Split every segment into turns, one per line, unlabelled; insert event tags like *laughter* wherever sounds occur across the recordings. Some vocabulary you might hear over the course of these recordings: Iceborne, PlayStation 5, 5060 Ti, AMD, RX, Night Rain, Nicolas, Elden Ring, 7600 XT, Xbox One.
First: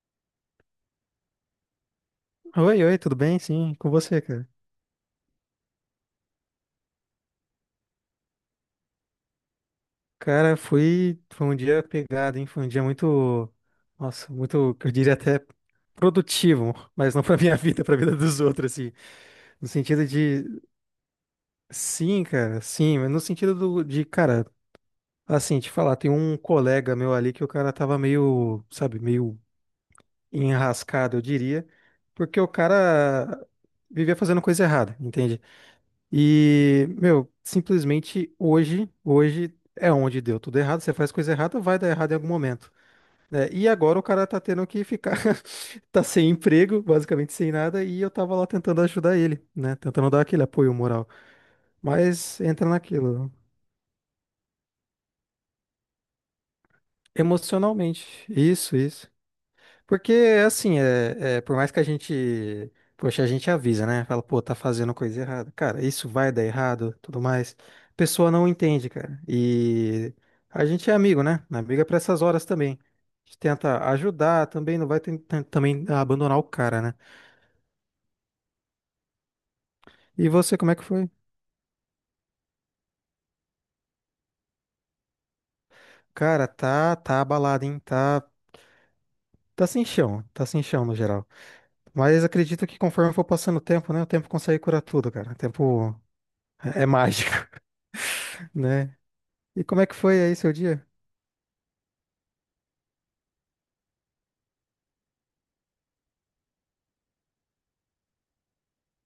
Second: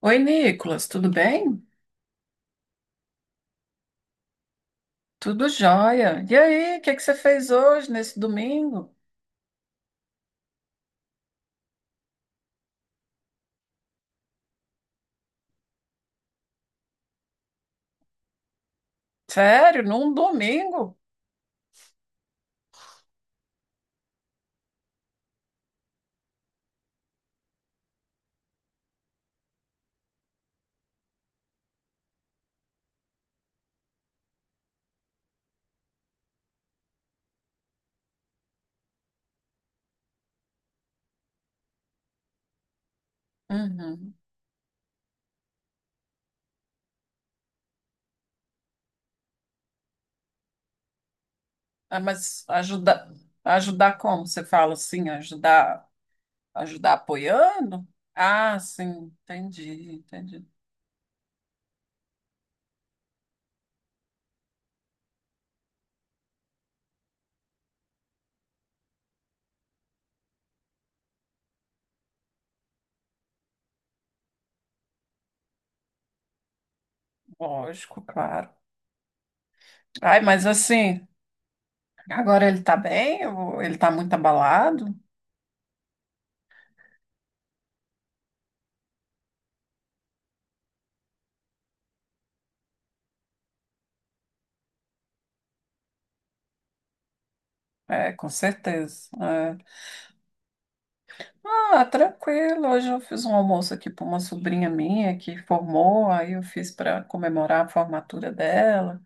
Oi, Nicolas, tudo bem?
Oi, oi, tudo bem? Sim, com você, cara.
Tudo jóia. E aí, o que é que você fez hoje, nesse domingo?
Cara, foi um dia pegado, hein? Foi um dia muito, nossa, muito, eu diria até produtivo, *laughs* mas não pra minha vida, pra vida dos outros, assim. No
Sério,
sentido
num
de,
domingo?
sim, cara, sim, mas no sentido de, cara, assim, te falar, tem um colega meu ali que o cara tava meio, sabe, meio enrascado, eu diria, porque o cara vivia fazendo coisa errada, entende? E, meu, simplesmente hoje é onde deu tudo errado. Você faz coisa errada, vai dar errado em algum momento, né? E agora o
Uhum.
cara tá tendo que ficar, *laughs* tá sem emprego, basicamente sem nada, e eu tava lá tentando ajudar ele, né? Tentando dar aquele apoio moral.
Ah,
Mas
mas
entra
ajudar,
naquilo,
ajudar como? Você fala assim, ajudar, ajudar apoiando?
emocionalmente.
Ah,
Isso, isso.
sim, entendi,
Porque,
entendi.
assim, por mais que a gente, poxa, a gente avisa, né? Fala, pô, tá fazendo coisa errada. Cara, isso vai dar errado, tudo mais. A pessoa não entende, cara. E a gente é amigo, né? Amigo é pra essas horas também. A gente tenta ajudar também, não vai tentar também abandonar o cara, né?
Lógico, claro. Ai,
E
mas
você, como é que
assim,
foi?
agora ele tá bem? Ou ele tá muito abalado?
Cara, tá abalado, hein? Tá, tá sem chão no geral. Mas acredito que conforme for passando o tempo, né? O tempo consegue curar tudo, cara. O tempo é mágico, *laughs*
É, com
né?
certeza. É.
E como é que foi aí seu dia?
Ah, tranquilo. Hoje eu fiz um almoço aqui para uma sobrinha minha que formou, aí eu fiz para comemorar a formatura dela,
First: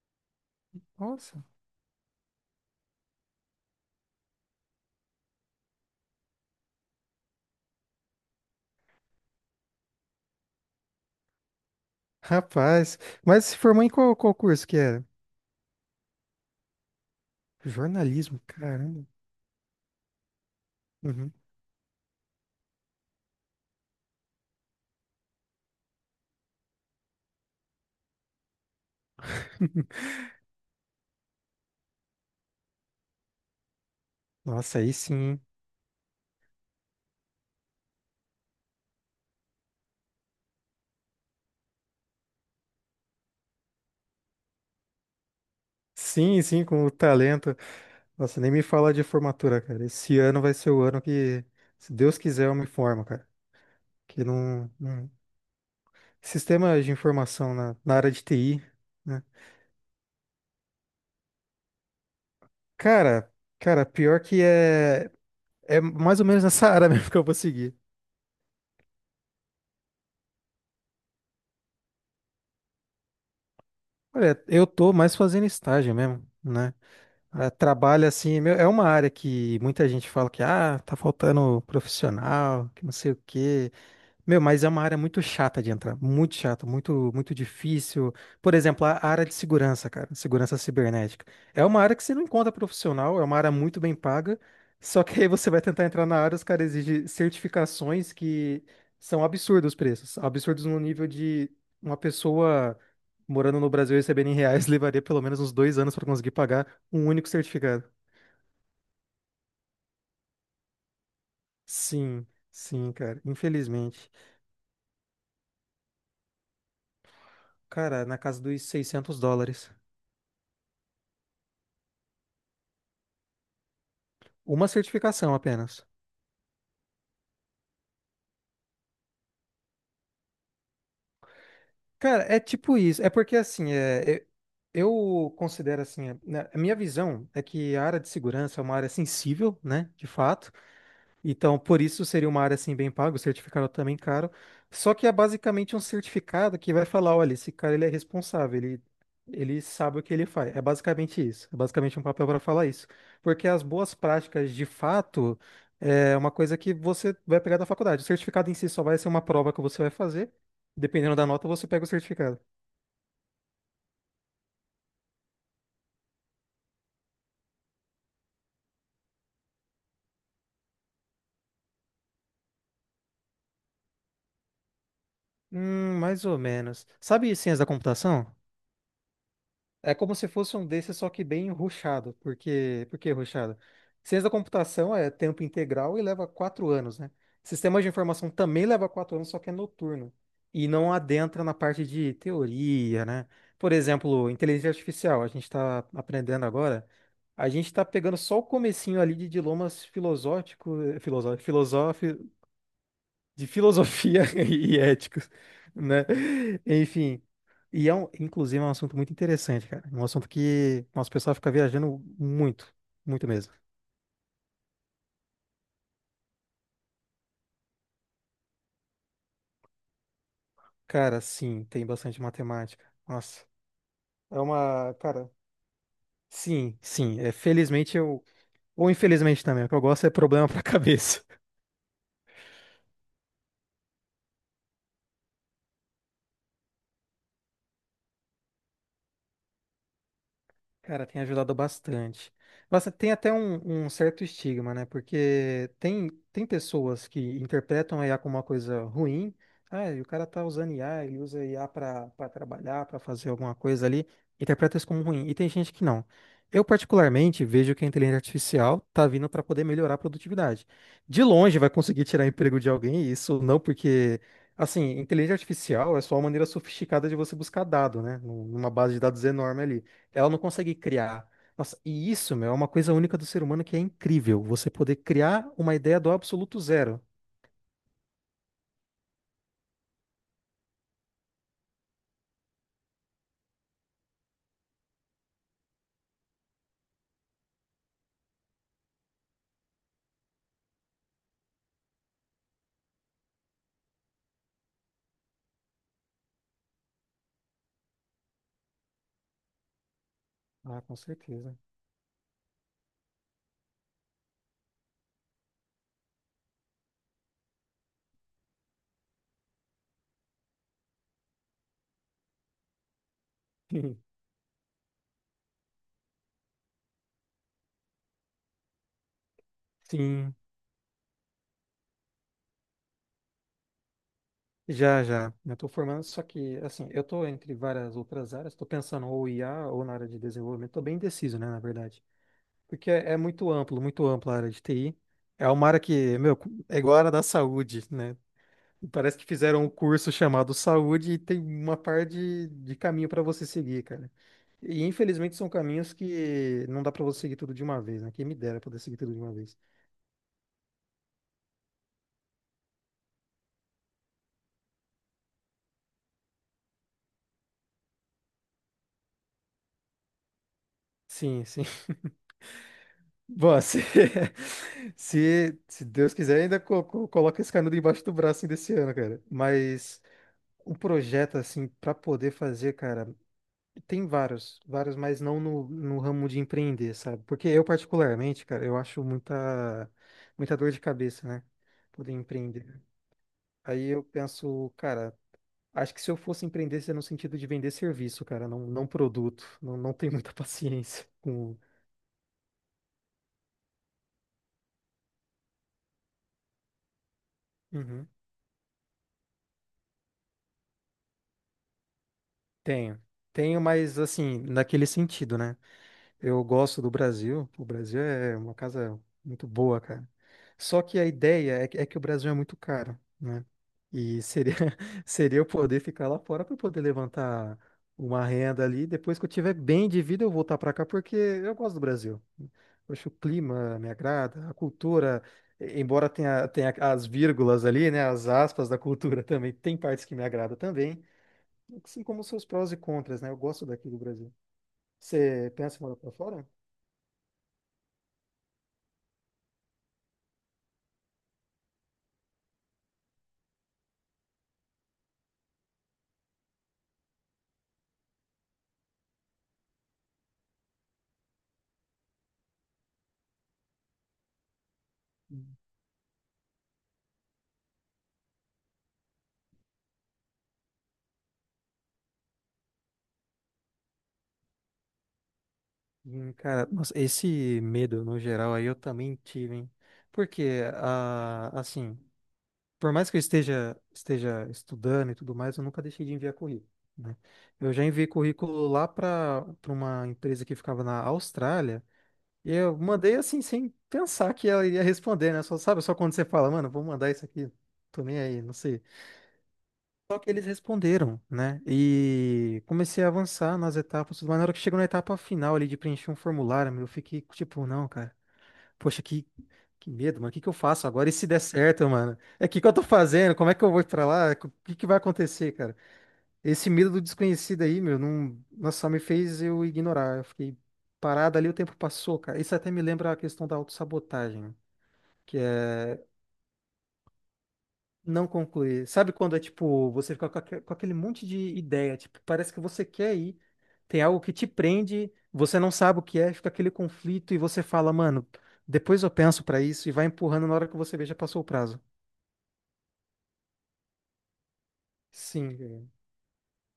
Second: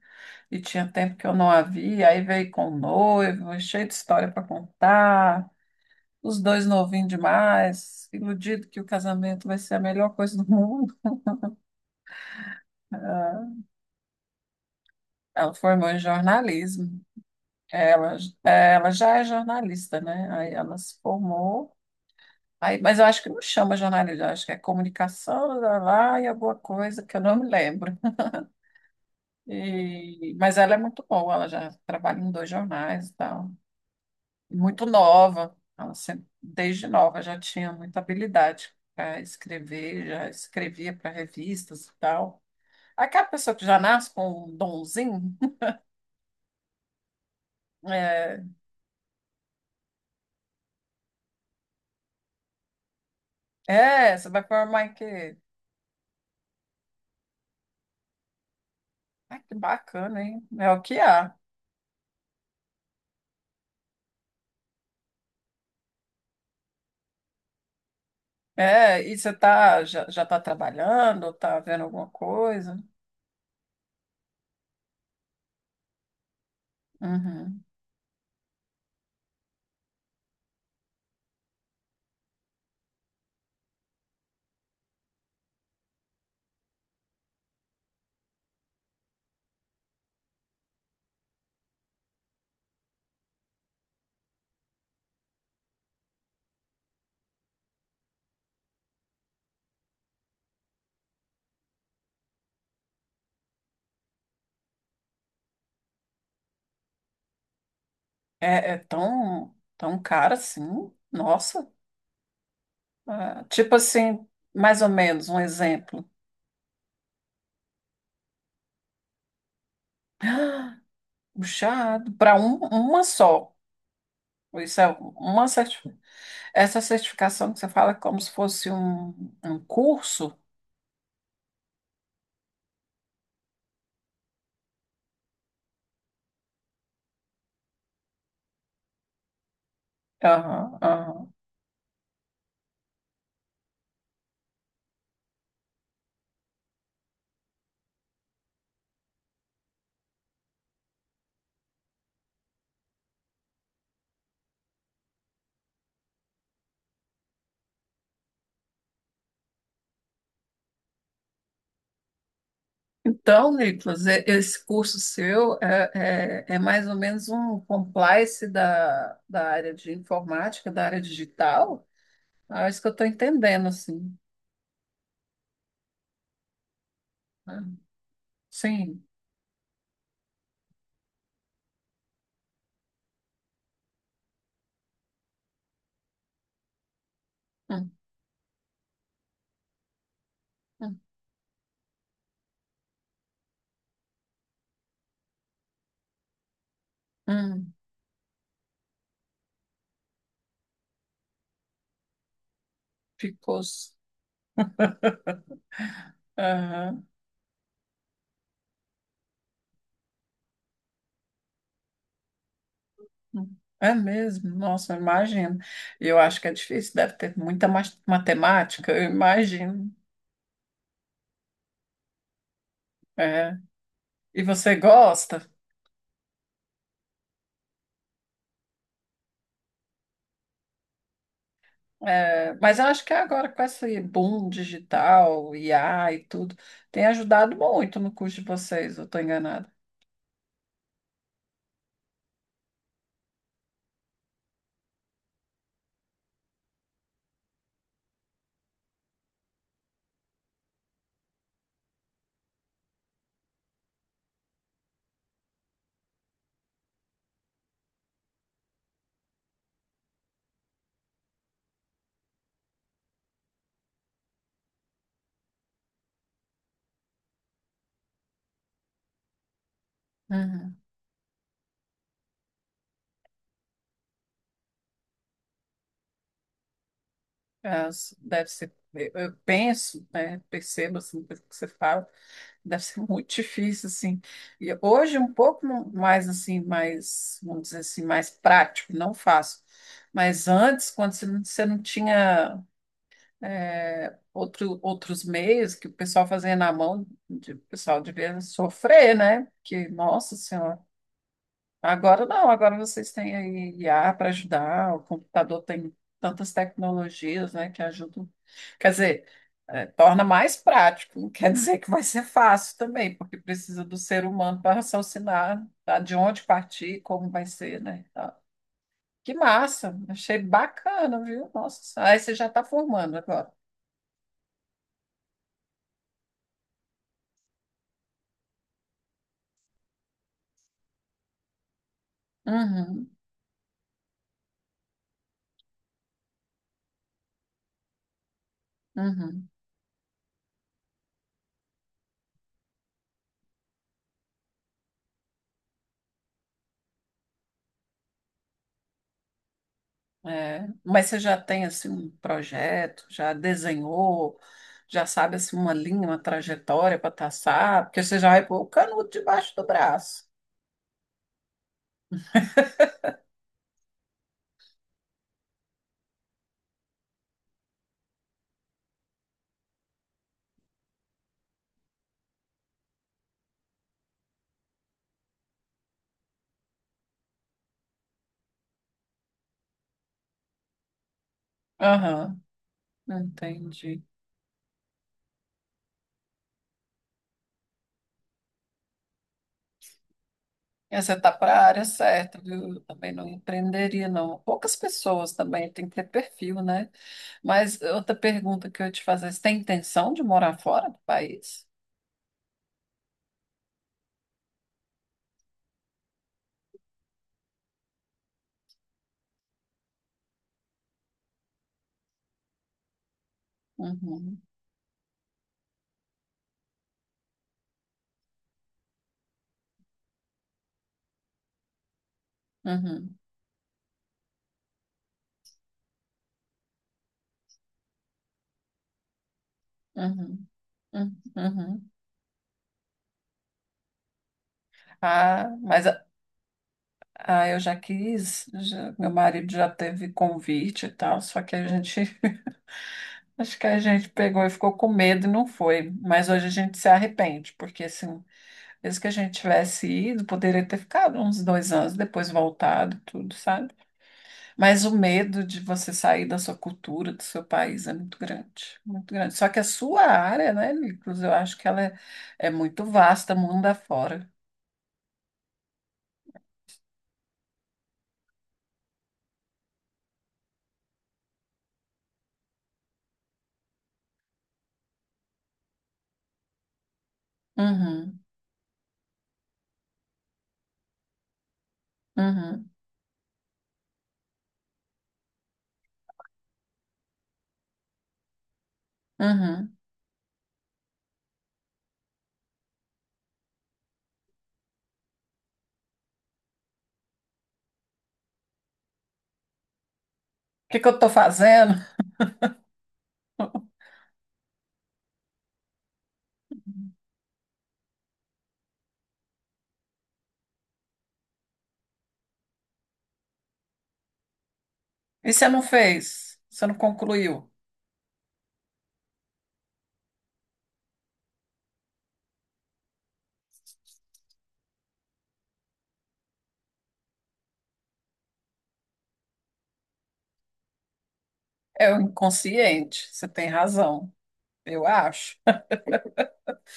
e tinha tempo que eu
Nossa,
não a via, aí veio com o noivo, cheio de história para contar, os dois novinhos demais, iludido que o casamento vai ser a melhor coisa do mundo. *laughs*
rapaz. Mas
Ah,
se formou em qual curso que era?
ela formou em jornalismo, ela,
Jornalismo,
ela
caramba.
já é jornalista, né? Aí ela se
Uhum.
formou. Aí, mas eu acho que não chama jornalismo, eu acho que é comunicação, lá, lá, e alguma coisa que eu não me lembro.
*laughs*
Mas ela é muito boa, ela já trabalha em dois jornais e tal.
Nossa,
Muito
aí sim.
nova, ela sempre, desde nova já tinha muita habilidade para escrever, já escrevia para revistas e tal. Aquela pessoa que já nasce com um donzinho,
Sim, sim, com o talento. Nossa,
é,
nem me fala de formatura, cara. Esse ano vai ser o ano que, se Deus quiser, eu me formo, cara.
é,
Que
você vai
não,
formar em
não-
quê?
Sistema de informação na área de TI, né?
Ai, que bacana, hein? É o que há.
Cara, Cara, pior que é mais ou menos *laughs* nessa área mesmo que eu vou seguir.
É, e você tá, já, já tá trabalhando, tá vendo alguma coisa?
Olha, eu tô mais fazendo estágio mesmo, né? Ah,
Uhum.
trabalha assim, é meu, é uma área que muita gente fala que ah, tá faltando profissional, que não sei o quê. Meu, mas é uma área muito chata de entrar, muito chata, muito muito difícil. Por exemplo, a área de segurança, cara, segurança cibernética. É uma área que você não encontra profissional, é uma área muito bem paga, só que aí você vai tentar entrar na área, os caras exigem certificações que são absurdos os preços, absurdos no nível de uma pessoa morando no Brasil e recebendo em reais *laughs* levaria pelo menos uns 2 anos para conseguir pagar um único certificado.
É, é tão, tão cara assim? Nossa.
Sim, sim, cara,
Ah, tipo
infelizmente.
assim, mais ou menos, um exemplo. *gasps*
Cara, na casa dos US$ 600.
Ah, puxado, para uma só.
Uma
Isso é
certificação
uma certi-
apenas.
Essa certificação que você fala é como se fosse um, um curso.
Cara, é tipo isso. É porque assim, eu considero assim, né, a minha visão é que a área de segurança é uma área sensível, né? De fato.
Aham, aham.
Então, por isso seria uma área assim bem paga, o certificado também caro. Só que é basicamente um certificado que vai falar, olha, esse cara ele é responsável, ele sabe o que ele faz. É basicamente isso. É basicamente um papel para falar isso. Porque as boas práticas, de fato, é uma coisa que você vai pegar da faculdade. O certificado em si só vai ser uma prova que você vai fazer. Dependendo da nota, você pega o certificado.
Então, Nicolas, esse curso seu é, é, é mais ou menos um compliance da, da área de informática, da área digital? Ah, é isso que eu estou entendendo, assim.
Mais ou menos. Sabe ciência
Ah,
da computação?
sim.
É como se fosse um desses, só que bem rushado. Porque, por que rushado? Ciência da computação é tempo integral e leva 4 anos, né? Sistemas de
Hum,
informação também leva 4 anos, só que é noturno. E não
hum,
adentra na parte de teoria, né? Por exemplo, inteligência artificial, a gente está aprendendo agora. A gente
hum.
está pegando só o comecinho ali de dilemas filosóficos, filosóficos, de
Ficou.
filosofia *laughs* e
*laughs*
éticos, né?
Aham.
Enfim, e é um, inclusive é um assunto muito interessante, cara. É um assunto que nosso pessoal fica viajando muito, muito mesmo.
É mesmo? Nossa, eu imagino. Eu acho que é difícil, deve ter matemática, eu imagino.
Cara, sim, tem bastante matemática. Nossa,
É.
é
E você
uma, cara,
gosta?
sim, sim, felizmente eu ou infelizmente também, o que eu gosto é problema pra *laughs* cabeça.
É, mas eu acho que agora com esse boom digital, IA e tudo, tem ajudado muito no curso de vocês, eu estou enganada.
Cara, tem ajudado bastante. Nossa, tem até um certo estigma, né? Porque tem pessoas que interpretam a IA como uma coisa ruim. Ah, e o cara tá usando IA, ele usa IA para trabalhar, para fazer alguma coisa ali. Interpreta isso como ruim. E tem gente que não. Eu, particularmente, vejo que a inteligência artificial tá vindo para poder melhorar a produtividade. De longe, vai conseguir tirar *laughs* emprego de alguém, isso não porque. Assim, inteligência artificial é só uma maneira sofisticada de você buscar dado, né? Numa base de dados enorme ali. Ela não consegue
Uhum.
criar. Nossa, e isso, meu, é uma coisa única do ser humano que é incrível. Você poder criar uma ideia do absoluto zero.
Deve ser, eu penso, né, percebo assim, pelo que você fala, deve ser *laughs* muito difícil, assim. E hoje um pouco mais, assim, mais, vamos dizer assim, mais prático, não fácil. Mas antes, quando você não tinha outro, outros meios que o pessoal fazia na mão, o pessoal devia sofrer, né? Que, nossa senhora.
Ah, com certeza.
Agora não, agora vocês têm aí IA para ajudar, o computador tem tantas tecnologias, né, que ajudam. Quer dizer, torna mais prático, não quer dizer que vai ser fácil também, porque precisa do
*laughs*
ser humano para raciocinar, tá, de onde partir, como vai ser, né? Tá. Que massa,
Sim,
achei bacana, viu? Nossa, aí você já está formando agora.
já, já. Eu tô formando, só que, assim, eu tô entre várias outras áreas. Tô pensando ou IA ou na área de desenvolvimento. Tô bem indeciso, né, na verdade. Porque
Uhum,
é muito amplo, muito ampla a área de TI. É uma área que, meu, é igual a área da saúde, né? Parece que
uhum.
fizeram um curso chamado Saúde e tem uma par de caminho para você seguir, cara. E infelizmente são caminhos que não dá para você seguir tudo de uma vez, né? Quem me dera poder seguir tudo de uma vez.
É, mas você já tem assim um projeto, já desenhou, já sabe assim uma linha, uma trajetória para traçar, porque você já vai pôr o canudo debaixo do braço.
Sim, sim. Bom, se, *laughs* se Deus quiser, ainda coloca esse canudo embaixo do braço ainda esse ano, cara. Mas um projeto assim para poder fazer, cara. Tem vários, vários, mas não no ramo de empreender, sabe? Porque eu, particularmente, cara, eu acho muita, muita dor de cabeça, né? Poder
Aham,
empreender. Aí eu
entendi.
penso, cara, acho que se eu fosse empreender, seria no sentido de vender serviço, cara, não, não produto. Não, não tenho muita *laughs*
E
paciência
você está para
com.
a área certa, viu? Eu também não empreenderia, não. Poucas pessoas também tem que ter perfil, né? Mas
Uhum.
outra pergunta que eu ia te fazer, você tem intenção de morar fora do país?
Tenho. Tenho, mas assim, naquele sentido, né? Eu gosto do Brasil. O Brasil é uma casa muito boa, cara. Só que a ideia é que, o Brasil é muito caro, né? E
Uhum,
seria, *laughs* seria eu poder ficar lá fora para poder levantar uma renda ali. Depois que eu tiver bem de vida, eu voltar para cá porque eu gosto do Brasil. Eu acho o
uhum,
clima me agrada, a cultura, embora tenha, as vírgulas ali, né? As aspas da cultura *laughs* também, tem partes que me
uhum,
agrada também,
uhum, uhum.
assim como seus prós e contras, né? Eu gosto daqui do Brasil.
Ah,
Você pensa em
mas
morar para fora?
Ah, eu já quis, meu marido já teve convite e tal, só que a gente, *laughs* acho que a gente pegou e ficou com medo e não foi. Mas hoje a gente se arrepende, porque assim, mesmo que a gente tivesse ido, poderia ter ficado uns 2 anos, depois voltado, tudo, sabe? Mas o medo de você sair da sua cultura, do seu país é muito grande, muito grande. Só que a sua área, né, Nicolas, eu acho que ela é, é muito vasta, mundo afora.
Cara, nossa, esse medo no geral aí eu também tive, hein? Porque, ah, assim, por mais que eu esteja, estudando e tudo mais, eu nunca deixei de enviar currículo, né? Eu já enviei
Uhum,
currículo lá para uma empresa que ficava na Austrália e
uhum,
eu mandei assim, sem pensar que ela iria responder, né? Só, sabe, só quando você fala, mano, vou mandar isso aqui, tô nem aí, não sei.
uhum. O
Só que eles responderam, né? E comecei a avançar nas etapas, mas na hora que chegou na etapa final ali de preencher um formulário, meu, eu fiquei tipo, não, cara, poxa, que medo, mano, o que que eu
que
faço
que eu
agora?
tô
E se der
fazendo?
certo, mano? É o que que eu tô fazendo? Como é que eu vou pra lá? O que que vai acontecer, cara? Esse medo do desconhecido aí, meu, não, nossa, só me fez eu ignorar. Eu fiquei parado ali, o tempo passou, cara. Isso até me lembra a questão da autossabotagem,
E
que
você não
é
fez? Você não concluiu?
não concluir. Sabe quando é tipo, você fica com com aquele monte de ideia, tipo, parece que você quer ir, tem algo que te prende, você não sabe o que é, fica aquele conflito e você fala, mano, depois eu penso pra isso e vai empurrando na hora que você vê já passou o prazo.
É o inconsciente, você tem razão, eu acho.
Sim, velho.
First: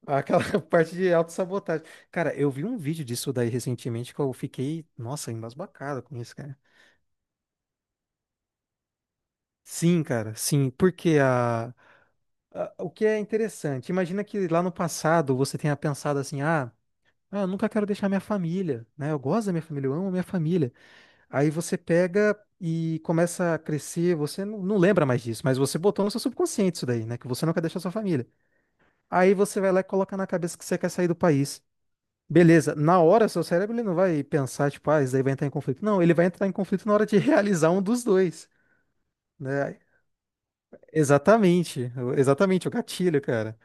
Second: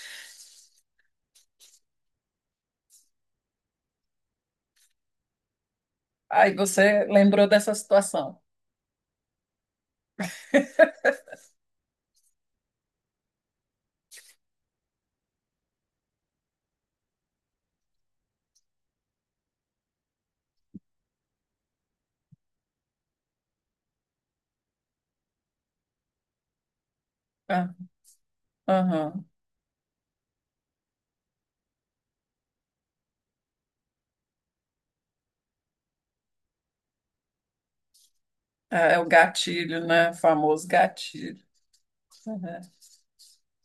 Aquela *laughs* parte de autossabotagem. Cara, eu vi um vídeo disso daí recentemente que eu fiquei, nossa, embasbacado com isso,
Aí
cara.
você lembrou dessa situação.
Sim, cara, sim, porque o que é interessante, imagina que lá no passado você tenha pensado assim, ah. Ah, eu nunca quero deixar minha família, né? Eu gosto da minha família, eu amo a minha família. Aí você pega e começa a crescer, você não lembra mais disso, mas você botou no seu subconsciente isso daí, né? Que você não quer
Ah,
deixar sua família.
aham.
Aí você vai lá e coloca na cabeça que você quer sair do país. Beleza, na hora seu cérebro ele não vai pensar, tipo, ah, isso daí vai entrar em conflito. Não, ele vai entrar em conflito na hora de *laughs* realizar um dos dois,
É, é o
né?
gatilho, né? O famoso gatilho.
Exatamente,
Uhum.
exatamente, o gatilho, cara.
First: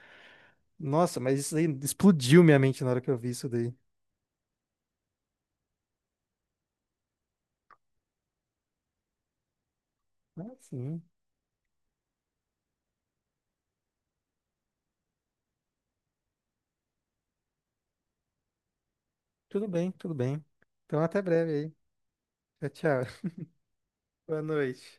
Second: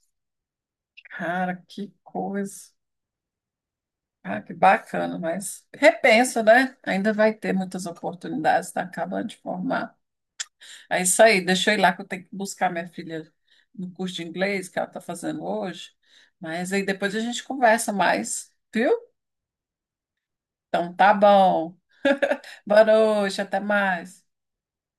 Nossa, mas isso
Cara,
aí
que
explodiu minha
coisa.
mente na hora que eu vi isso daí.
Ah, que bacana, mas repensa, né? Ainda vai ter muitas oportunidades, tá acabando de formar.
Ah,
É
sim.
isso aí, deixa eu ir lá que eu tenho que buscar minha filha no curso de inglês que ela está fazendo hoje. Mas aí depois a gente conversa mais, viu?
Tudo bem, tudo bem.
Então
Então,
tá
até breve
bom.
aí.
Boa
Tchau, tchau. *laughs*
noite, até mais.
Boa noite.